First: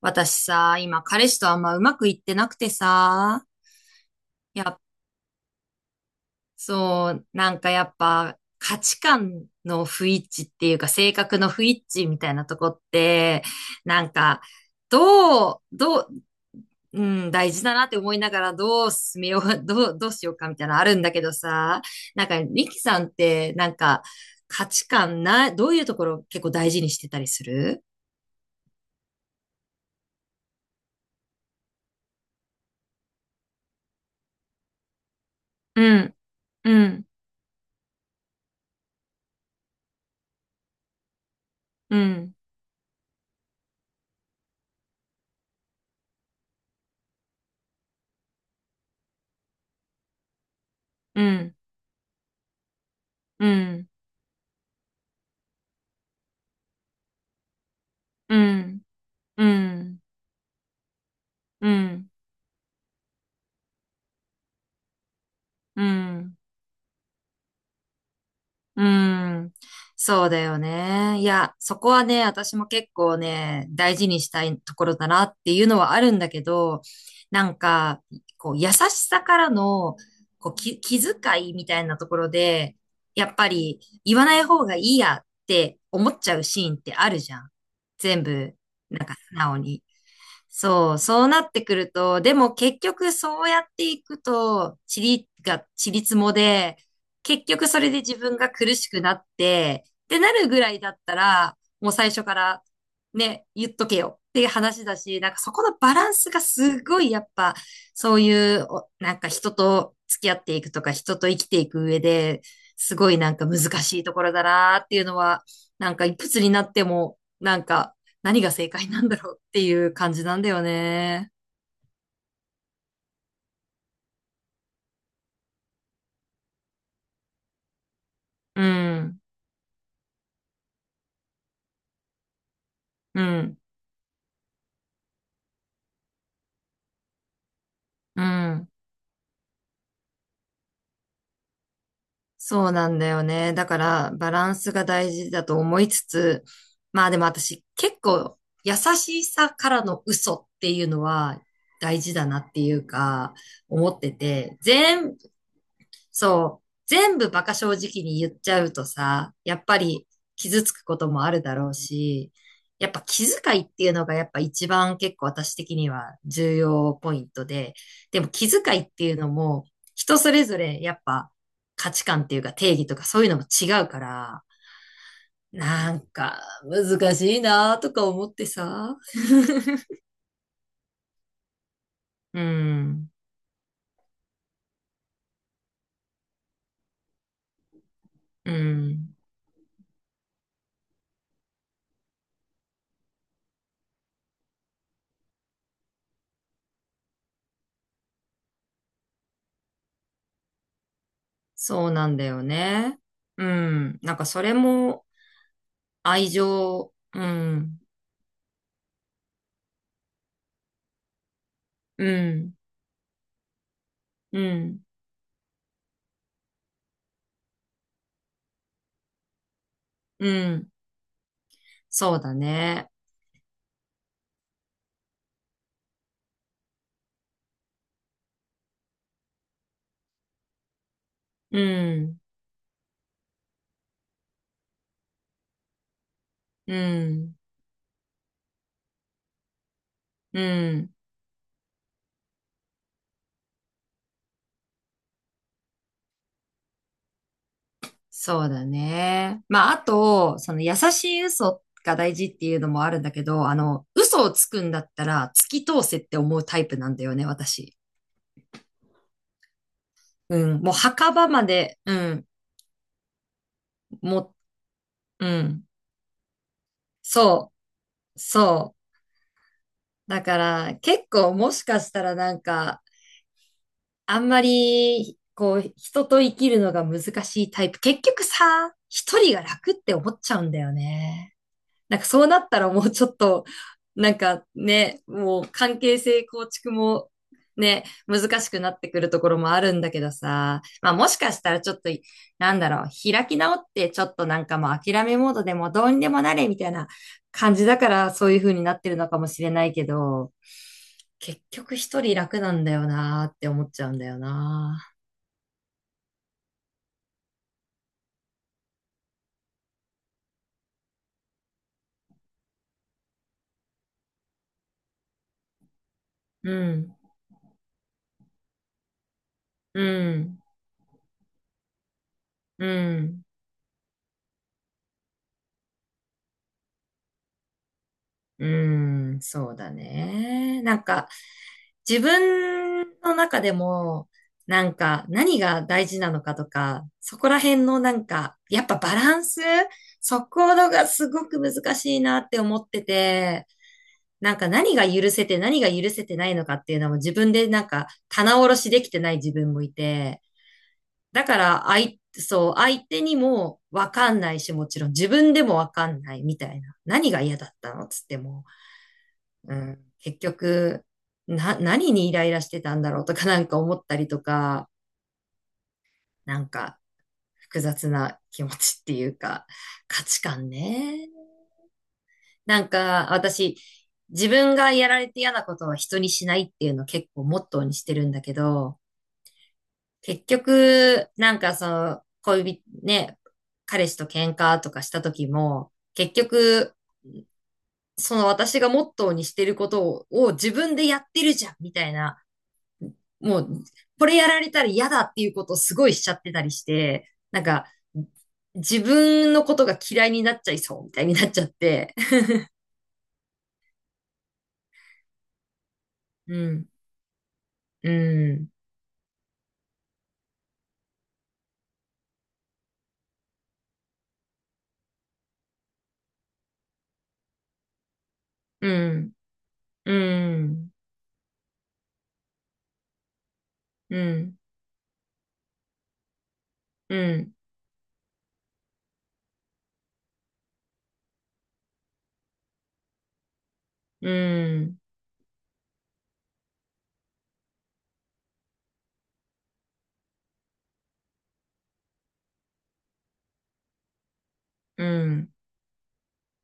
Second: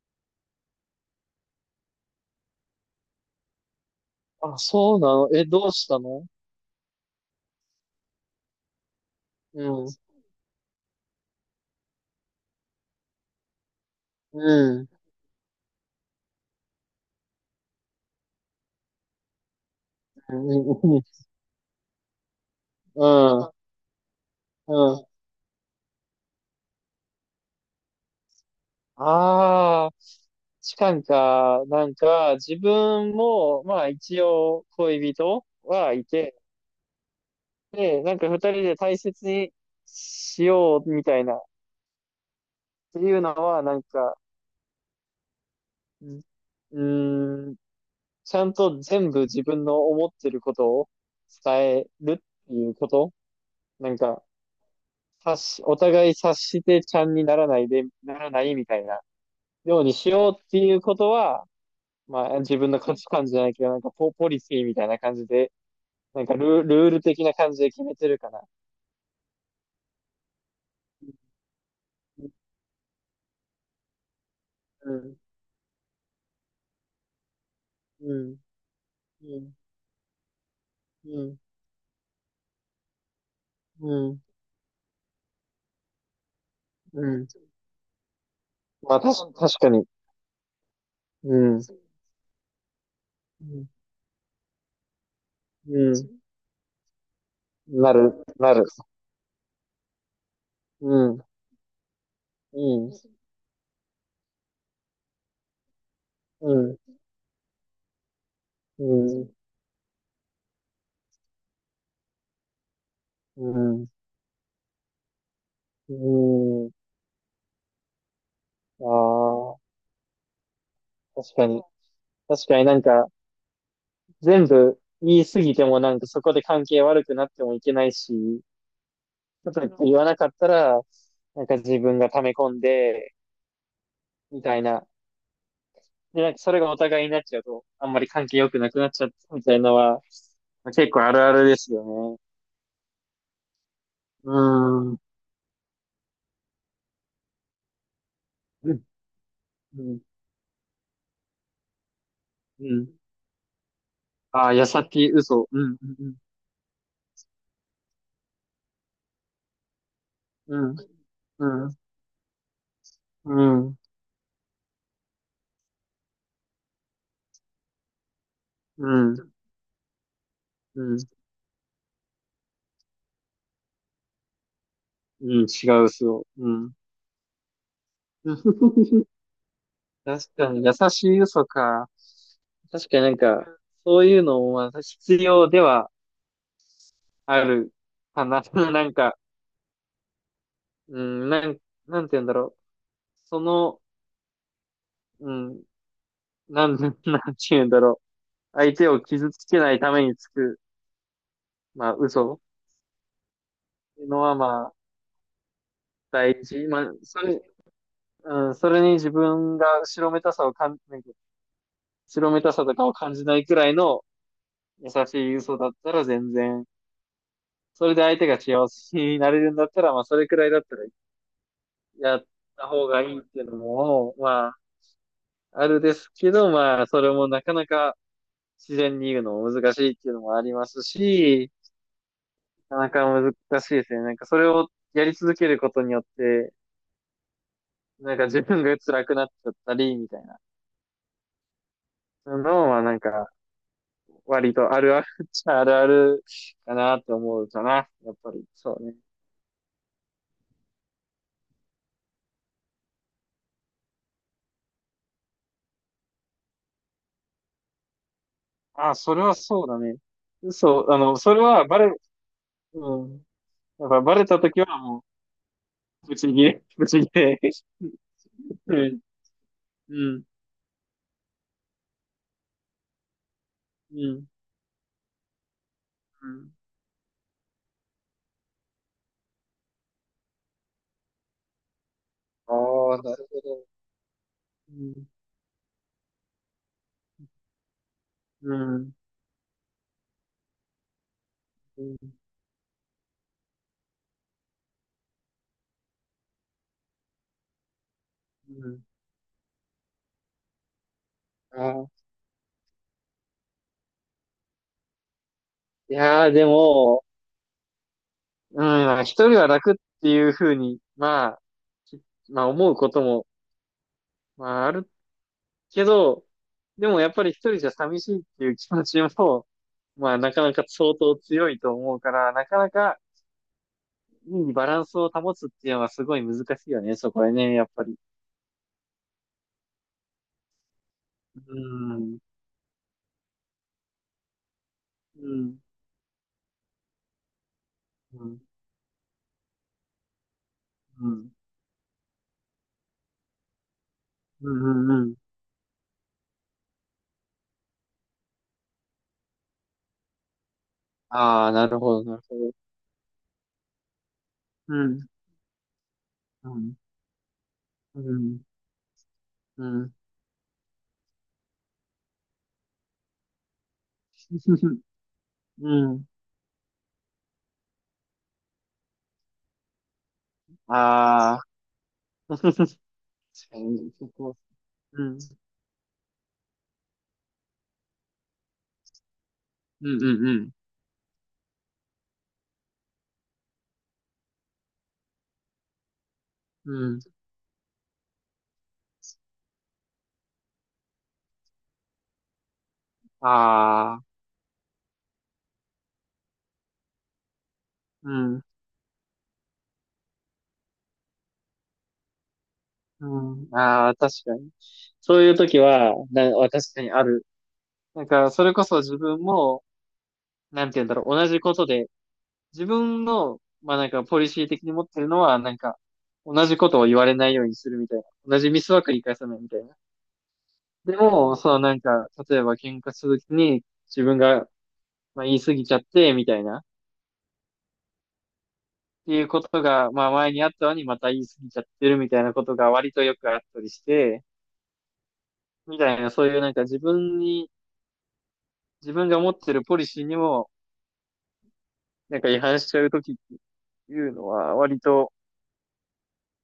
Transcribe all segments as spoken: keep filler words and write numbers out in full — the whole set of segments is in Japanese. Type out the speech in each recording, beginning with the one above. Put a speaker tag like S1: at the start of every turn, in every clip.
S1: 私さ、今彼氏とあんまうまくいってなくてさ、
S2: あ、
S1: やっ、
S2: そうなの。え、どうしたの？
S1: そう、なんかやっぱ価値観
S2: う
S1: の
S2: ん、
S1: 不一致っていうか性格の不一致みたいなとこって、なん
S2: う
S1: か、
S2: ん、
S1: どう、どう、うん、大事だなって思いながらどう進めよう、どう、どうしよ
S2: う
S1: うかみたいなのあるん
S2: ん、
S1: だけどさ、なんかリキさんっ
S2: う
S1: て
S2: ん、
S1: なんか価
S2: う
S1: 値
S2: ん。
S1: 観な、どういうところ結構大事にしてたりする？
S2: ああ、痴漢か、なんか、自分も、まあ一応恋人は
S1: う
S2: い
S1: ん、
S2: て、
S1: うん、
S2: で、なんか二人で大切にしようみたいな、っ
S1: うん、
S2: ていうのは、なんか、うん、うーんちゃんと全部自分の思ってることを
S1: うん、
S2: 伝えるっていうこと、
S1: うん、
S2: なんか、察し、お互い察してちゃんにならないで、なら
S1: う
S2: ないみた
S1: ん。
S2: いな、
S1: う
S2: ように
S1: ん、
S2: しようっていうことは、
S1: うん、
S2: まあ自分の価値観じゃないけど、なんかポ、ポリシーみたいな感じで、
S1: う
S2: なんか
S1: ん。
S2: ルー、ルール的な感じで決めてるかな。
S1: うん。そうだよね。いや、そこはね、私も結構ね、大事にしたいとこ
S2: う
S1: ろだ
S2: ん、
S1: なっていうのはあるんだけど、なんか、
S2: うん、
S1: こう、優しさか
S2: う
S1: ら
S2: ん、
S1: の、こう、き、気
S2: うん、
S1: 遣いみたいなところで、やっぱり
S2: う
S1: 言
S2: ん、
S1: わない方がいいやって思っちゃうシーンって
S2: う
S1: ある
S2: ん。
S1: じゃん。全部、
S2: まあ
S1: なんか
S2: 確か、
S1: 素直
S2: 確か
S1: に。
S2: に。
S1: そう、そう
S2: う
S1: なっ
S2: ん、う
S1: てくると、でも結局そうやっ
S2: ん、
S1: ていくと、塵が、塵
S2: う
S1: もで、結局そ
S2: ん。
S1: れ
S2: な
S1: で
S2: る、
S1: 自分が
S2: なる。
S1: 苦しくなって、ってなるぐらいだ
S2: う
S1: った
S2: ん、
S1: ら、もう最初から
S2: うん、
S1: ね、言っとけよっていう話だし、なんかそこのバランスが
S2: うん、
S1: すごいやっぱ、そういう
S2: う
S1: お、なんか
S2: ん、
S1: 人と付き合っていくとか、人と生きていく上で、すごいなん
S2: う
S1: か難
S2: ん、
S1: しいところだなっていうのは、な
S2: う
S1: んかいくつになっ
S2: ん。
S1: ても、なんか何が正解なんだろうっ
S2: あ
S1: ていう感じなんだよ
S2: あ、
S1: ね。
S2: 確かに。確かになんか、全部言い過ぎてもなんかそこで関係悪くなってもいけないし、
S1: うん、
S2: ちょっとか言わなかったら、なんか自分が溜め込んで、
S1: うん、
S2: みたいな。で、なんかそれがお互いになっちゃうと、あんまり
S1: う
S2: 関係良く
S1: ん。
S2: なくなっちゃったみたいなのは、結構あるあるですよね。
S1: そうなんだよね。だから、バ
S2: う
S1: ランスが
S2: ーん。
S1: 大事だと思いつつ、まあでも私、結構、優
S2: うん。
S1: しさか
S2: う
S1: ら
S2: ん。
S1: の嘘っていうのは大事だなって
S2: う
S1: いう
S2: ん。
S1: か、思って
S2: ああ、
S1: て、
S2: 矢先
S1: 全、
S2: 嘘。うん。う
S1: そう。全部バカ正直に言っちゃうとさ、やっぱり傷つ
S2: ん。
S1: くこともある
S2: う
S1: だろう
S2: ん。
S1: し、やっぱ気
S2: う
S1: 遣いっ
S2: ん。うん。
S1: ていうのがやっぱ一番結構私的には重要ポイントで、でも気遣い
S2: う
S1: っていうの
S2: ん。
S1: も人それぞれ
S2: う
S1: やっ
S2: ん。
S1: ぱ価値観っていうか定義とかそういうのも違うから、
S2: うん。違う
S1: なん
S2: 嘘。
S1: か
S2: うん。
S1: 難しいなとか思って さ。
S2: 確かに、優しい嘘か。
S1: う
S2: 確かにな
S1: ん、
S2: んか、そういうのもまあ必要ではあるかな。
S1: う
S2: なん
S1: ん、
S2: か、うん、なん、なんて言うんだろう。その、うん、なん、なんて言うんだろう。相手を傷つけないためにつく、
S1: そ
S2: ま
S1: う
S2: あ、
S1: なんだ
S2: 嘘
S1: よ
S2: っ
S1: ね。うん、
S2: ていう
S1: なん
S2: の
S1: か
S2: は、
S1: それ
S2: まあ、
S1: も愛
S2: 大事。まあ、
S1: 情、
S2: そ
S1: う
S2: れ、
S1: ん、
S2: うん、それに自分が後ろめたさをかん、なんか、
S1: う
S2: 後ろめた
S1: ん、
S2: さとかを感じないくらいの
S1: うん、
S2: 優しい嘘だったら全然、それで相手が幸せになれるんだったら、まあ、そ
S1: う
S2: れくらいだっ
S1: ん。
S2: たら
S1: そ
S2: や
S1: う
S2: っ
S1: だ
S2: た方
S1: ね。
S2: がいいっていうのも、まあ、あるですけど、まあ、それもなかなか、自然に言うのも難しいっていうのもありますし、
S1: うん、
S2: なかなか難しいですね。なんかそれをやり続けることによって、
S1: うん、
S2: なんか自分が辛くなっちゃったり、みたいな
S1: うん。
S2: のはなんか割とあるあるっちゃあるあるかなって思うかな。やっぱり。
S1: そうだ
S2: そうね。
S1: ね。まあ、あと、その優しい嘘が大事っていうのもあるんだけど、あの、嘘をつくんだったら突き通せって思うタイプなんだよね、私。
S2: あ、それはそうだね。
S1: うん。もう
S2: そう、あ
S1: 墓
S2: の、
S1: 場
S2: それ
S1: ま
S2: は
S1: で、
S2: バ
S1: う
S2: レ、
S1: ん。
S2: うん。やっぱバレ
S1: も
S2: たときはも
S1: う、うん。
S2: う、ぶち切れ、ぶち切れ。
S1: そう、そう。
S2: うん、う
S1: だ
S2: ん、
S1: から、結構もしかしたらなんか、
S2: う
S1: あ
S2: ん。
S1: んまり、こう、人と
S2: う
S1: 生き
S2: ん。
S1: るのが難しいタイプ。結局さ、一人が楽って思っちゃうんだよね。なんかそうなっ
S2: あ
S1: たらもう
S2: あ、
S1: ちょっ
S2: なるほ
S1: と、
S2: ど。
S1: なんか
S2: う
S1: ね、
S2: ん、
S1: もう関係性構築もね、難し
S2: う
S1: くなって
S2: ん。
S1: くるところもあるんだけどさ、まあもしかしたらちょっ
S2: う
S1: と、
S2: ん。
S1: なんだろう、開き直ってちょっとなんかもう諦めモードでもどうにでもなれみたいな感じだからそういう
S2: う
S1: 風にな
S2: ん。
S1: ってるのかもしれないけど、結
S2: あ
S1: 局
S2: ー、
S1: 一人楽なんだよなーって思っちゃうんだよな。
S2: いやー、でも、うん、まあ一人は楽っていうふうに、まあ、きまあ思うことも、まああるけど、
S1: う
S2: で
S1: ん、
S2: もやっぱり一人じゃ寂しいっていう気持ちも、
S1: う
S2: まあな
S1: ん、
S2: かなか相当強いと思うから、なか
S1: う
S2: なか
S1: ん、
S2: いいバランスを保つっていうのはすごい難しいよね、そこはね、やっぱり。
S1: うん、そうだね。なんか、
S2: う
S1: 自
S2: ん、
S1: 分の中でも、なんか、
S2: う
S1: 何
S2: ん、
S1: が大事なのかとか、そこら辺のなん
S2: う
S1: か、
S2: ん、
S1: やっぱバランス、そこのが
S2: う
S1: すご
S2: ん、
S1: く難しいなって思ってて、なんか
S2: う
S1: 何が
S2: ん、うん。う
S1: 許
S2: ん。
S1: せて何が許せてないのかっていうのも自分でなんか棚卸しできてない自分もいて、だか
S2: ああ、な
S1: ら、あ
S2: る
S1: い、
S2: ほど、なるほ
S1: そ
S2: ど。
S1: う、相手にもわかんないし、も
S2: う
S1: ちろん自
S2: ん、
S1: 分でもわかんないみた
S2: う
S1: いな。
S2: ん、
S1: 何が嫌だったの
S2: う
S1: つって
S2: ん、
S1: も、う
S2: う
S1: ん、
S2: ん、
S1: 結局、な、何にイライラしてたんだろうとかなんか思ったりとか、
S2: うん。
S1: なんか複雑な気持ちっていうか、価値観ね。
S2: ああ。
S1: なん
S2: 確
S1: か、私、
S2: かに、そ
S1: 自
S2: こ、
S1: 分がやら
S2: う
S1: れ
S2: ん、
S1: て嫌なことは人にしないっていうのを結構モットーにしてるんだけど、
S2: うん、
S1: 結
S2: うん、
S1: 局、なんかその、恋人、ね、彼氏と喧嘩とかした時も、結
S2: う
S1: 局、
S2: ん。うん。
S1: その私がモットーにしてることを、を、自分でやってるじゃん、みたいな、もう、
S2: ああ、
S1: これやられたら嫌だっていうことをすごいしちゃってたりして、なんか、
S2: うん、
S1: 自分のことが嫌いになっちゃいそう、みたいになっちゃって。
S2: うん。ああ、確かに。そういう時は、な、
S1: う
S2: 確
S1: ん、
S2: かにある。
S1: う
S2: なんか、そ
S1: ん、
S2: れこそ自分も、なんて言うんだろう、同じことで、自分の、まあなんか、ポリシー的に持ってるのは、なんか、同じことを言われないようにするみたいな。同じミ
S1: う
S2: スは繰り
S1: ん、
S2: 返さないみたいな。
S1: うん、
S2: でも、そのなんか、例えば喧嘩するときに、
S1: う
S2: 自分
S1: ん、
S2: が、まあ言い過ぎちゃって、みたいな。
S1: うん、
S2: っていうことが、まあ前にあったのにまた言い過ぎちゃってるみたいなことが割とよくあったりし
S1: う
S2: て、
S1: ん、
S2: みたいなそういうなんか自分に、自分が持ってるポリシーにもなんか違反しちゃうときっていうのは割
S1: う
S2: と
S1: ん。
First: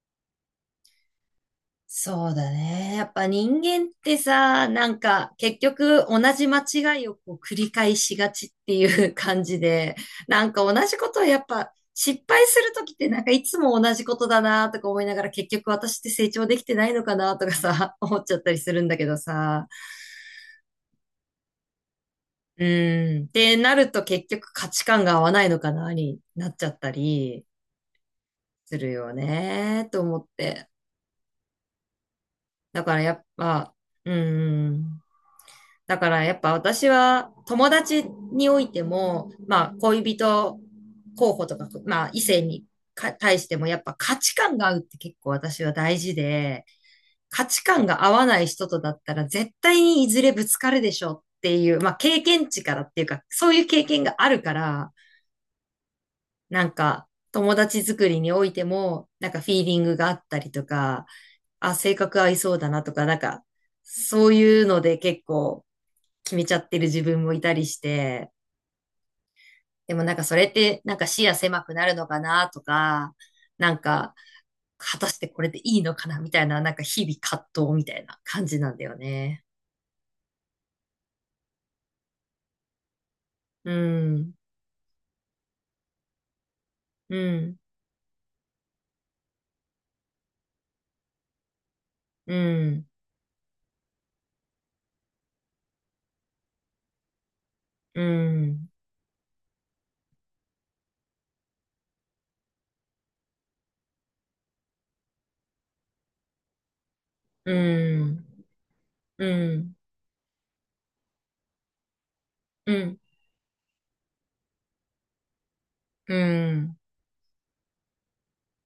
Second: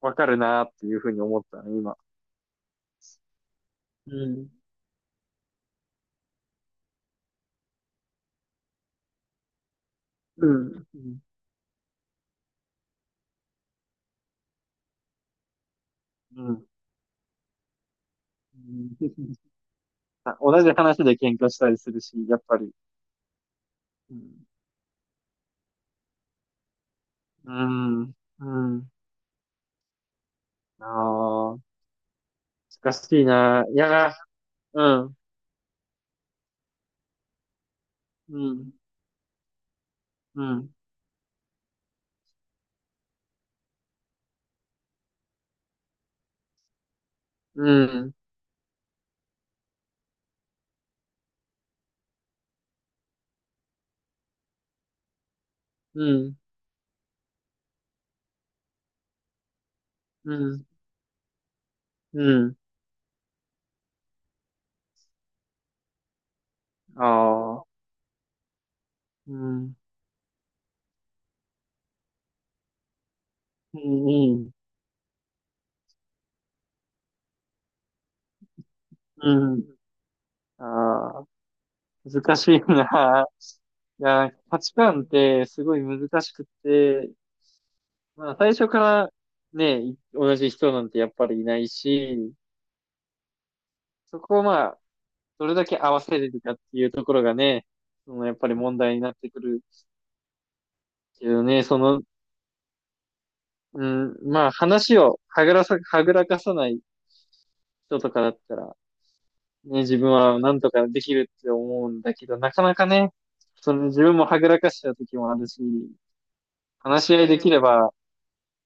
S2: わかるなっていうふうに思ったね、今。
S1: そうだね。やっぱ人間って
S2: うん。
S1: さ、なんか結局同じ間違いをこう繰り返しがちっていう 感じで、な
S2: う
S1: んか同
S2: ん。
S1: じ
S2: う
S1: こ
S2: ん。
S1: とをやっぱ失敗するときってなんかいつも同じことだなとか思いながら結局私って成
S2: う
S1: 長でき
S2: ん。
S1: てないのかなとかさ、思っちゃったり
S2: う
S1: するんだ
S2: ん。
S1: けどさ。
S2: あ、 同じ話で喧嘩したりするし、やっぱ
S1: う
S2: り。
S1: ん。ってなると
S2: う
S1: 結
S2: ん。
S1: 局価値観が合わないのかなになっちゃったり
S2: うん。う
S1: す
S2: ん。
S1: るよね、と思って。
S2: ああ、
S1: だ
S2: 難
S1: からやっ
S2: しいな。
S1: ぱ、
S2: いや
S1: う
S2: ー、う
S1: ん。
S2: ん。
S1: だからやっぱ私は友達
S2: う
S1: におい
S2: ん。
S1: ても、まあ恋
S2: う
S1: 人
S2: ん。
S1: 候補とか、まあ異性にか対してもやっぱ価値観が合うって結構私は大事で、価
S2: う
S1: 値観が合
S2: ん。
S1: わない人とだったら絶対にいずれぶつかるでしょっていう、まあ経験値からっていうか、そういう経験があるから、
S2: うん。
S1: なんか友達作りにおいても、なんかフィーリングがあっ
S2: う
S1: たりと
S2: ん。
S1: か、あ、性格
S2: う
S1: 合いそ
S2: ん。
S1: うだなとか、なんか、そういうので結構決めちゃってる自分もいた
S2: あ
S1: り
S2: あ。
S1: して、
S2: うん。
S1: でもなんかそれってなんか視野狭くなるのかなとか、なん
S2: う
S1: か
S2: ん。
S1: 果たしてこれでいいのかなみたいな、なんか日々葛藤みたいな感じなんだよね。
S2: うん。ああ。難しいな。
S1: う
S2: いや、
S1: ん、
S2: 価値観ってすごい難しくって、
S1: うん、
S2: まあ最初からね、い同じ人なんてやっぱりいない
S1: う
S2: し、
S1: ん、
S2: そこをまあ、どれだけ合わせれるかっていうところがね、
S1: う
S2: そのやっぱり
S1: ん、
S2: 問題になってくるけどね、その、うん、まあ話をはぐらさ、はぐらかさない
S1: う
S2: 人とかだっ
S1: ん、
S2: たら、
S1: うん、
S2: ね、自分はなんとかできるって思うんだけど、なか
S1: う
S2: なか
S1: ん、
S2: ね、その自分もはぐらかした時もあるし、
S1: うん。
S2: 話し合いできれば、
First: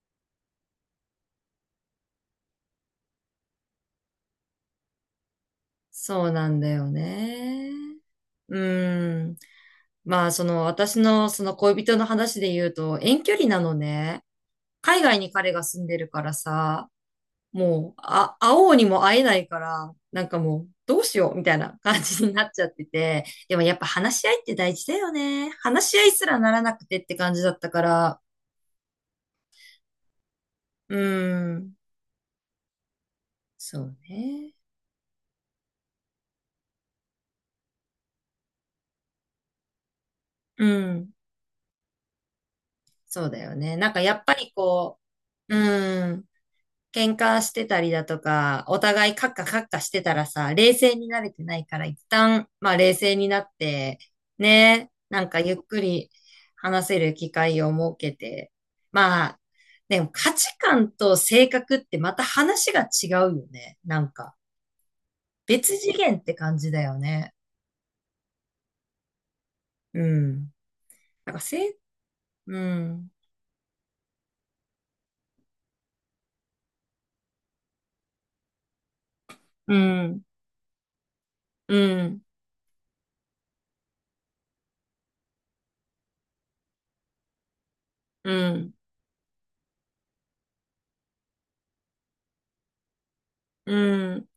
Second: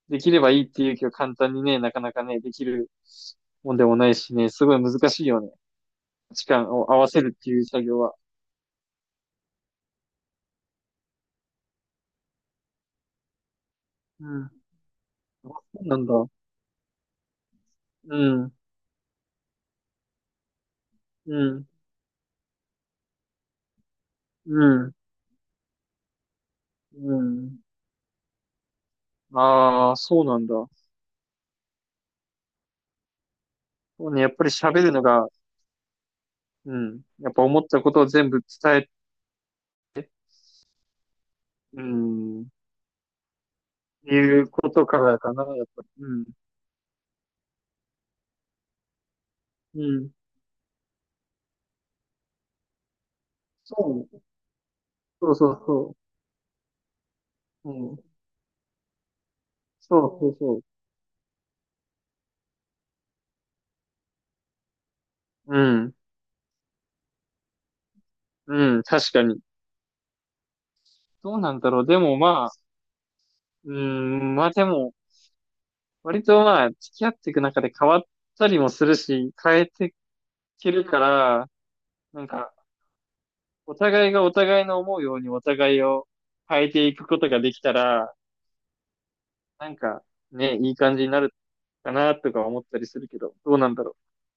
S2: できればいいっていう気を簡単にね、なかなかね、できるもんでもないしね、すごい難しいよね。
S1: そう
S2: 時
S1: なん
S2: 間
S1: だよ
S2: を合わせるっていう
S1: ね。
S2: 作業は。
S1: うん。まあ、その私のその恋人の話で言うと遠距離なのね。
S2: うん。あ、
S1: 海外に彼
S2: そ
S1: が住ん
S2: うな
S1: で
S2: ん
S1: る
S2: だ。
S1: からさ、もう、
S2: う
S1: あ、会
S2: ん。
S1: おうにも会えないから、なんかもう、どうしよ
S2: う
S1: うみたい
S2: ん。
S1: な感じになっちゃってて。でもやっぱ話し合いって
S2: う
S1: 大事だ
S2: ん。
S1: よね。話し合いすらならなくてっ
S2: う
S1: て感じだ
S2: ん。
S1: ったから。
S2: ああ、そうなんだ。
S1: うん。そう
S2: そうね、やっぱり
S1: ね。
S2: 喋るのが、うん。やっぱ思ったことを全部伝え、
S1: うん。
S2: うん。
S1: そうだよね。なんかや
S2: い
S1: っぱ
S2: う
S1: り
S2: こと
S1: こ
S2: からかな、
S1: う、
S2: やっぱり。
S1: う
S2: う
S1: ん。
S2: ん。
S1: 喧嘩してたりだとか、お互いカッカカッカ
S2: う
S1: して
S2: ん。
S1: たらさ、冷静になれてないから、一旦、まあ冷静になって、
S2: そう。
S1: ね、なん
S2: そう
S1: か
S2: そ
S1: ゆっ
S2: う
S1: く
S2: そ
S1: り話せる機会を
S2: う。う
S1: 設
S2: ん。
S1: けて、まあ、
S2: そ
S1: でも
S2: うそ
S1: 価
S2: うそ
S1: 値
S2: う。
S1: 観と性格ってまた話が違うよね。なんか、
S2: う
S1: 別次
S2: ん。
S1: 元って感じだよね。
S2: うん。確かに。
S1: うん。な
S2: ど
S1: んか、
S2: うなんだ
S1: せ、
S2: ろう。でもまあ、
S1: うん、
S2: うん。まあでも、割とまあ、付き合っていく中で変わったりもするし、変え
S1: う
S2: てい
S1: ん、
S2: けるから、
S1: うん、
S2: なんか、お互いがお互いの思うようにお互いを変えていくことができたら、
S1: うん。
S2: なんか、ね、いい感じになるかなとか思ったりするけど、どうなんだろ
S1: うん。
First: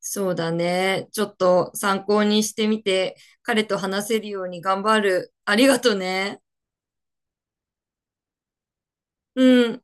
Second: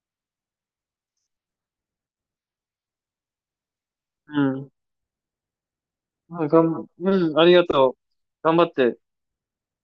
S1: そうだね。ちょっと参考にしてみて、彼と話せるよう
S2: う。
S1: に
S2: うん。
S1: 頑張る。ありがとね。
S2: まあ、がん、うん。ありがとう。頑張って。
S1: うん。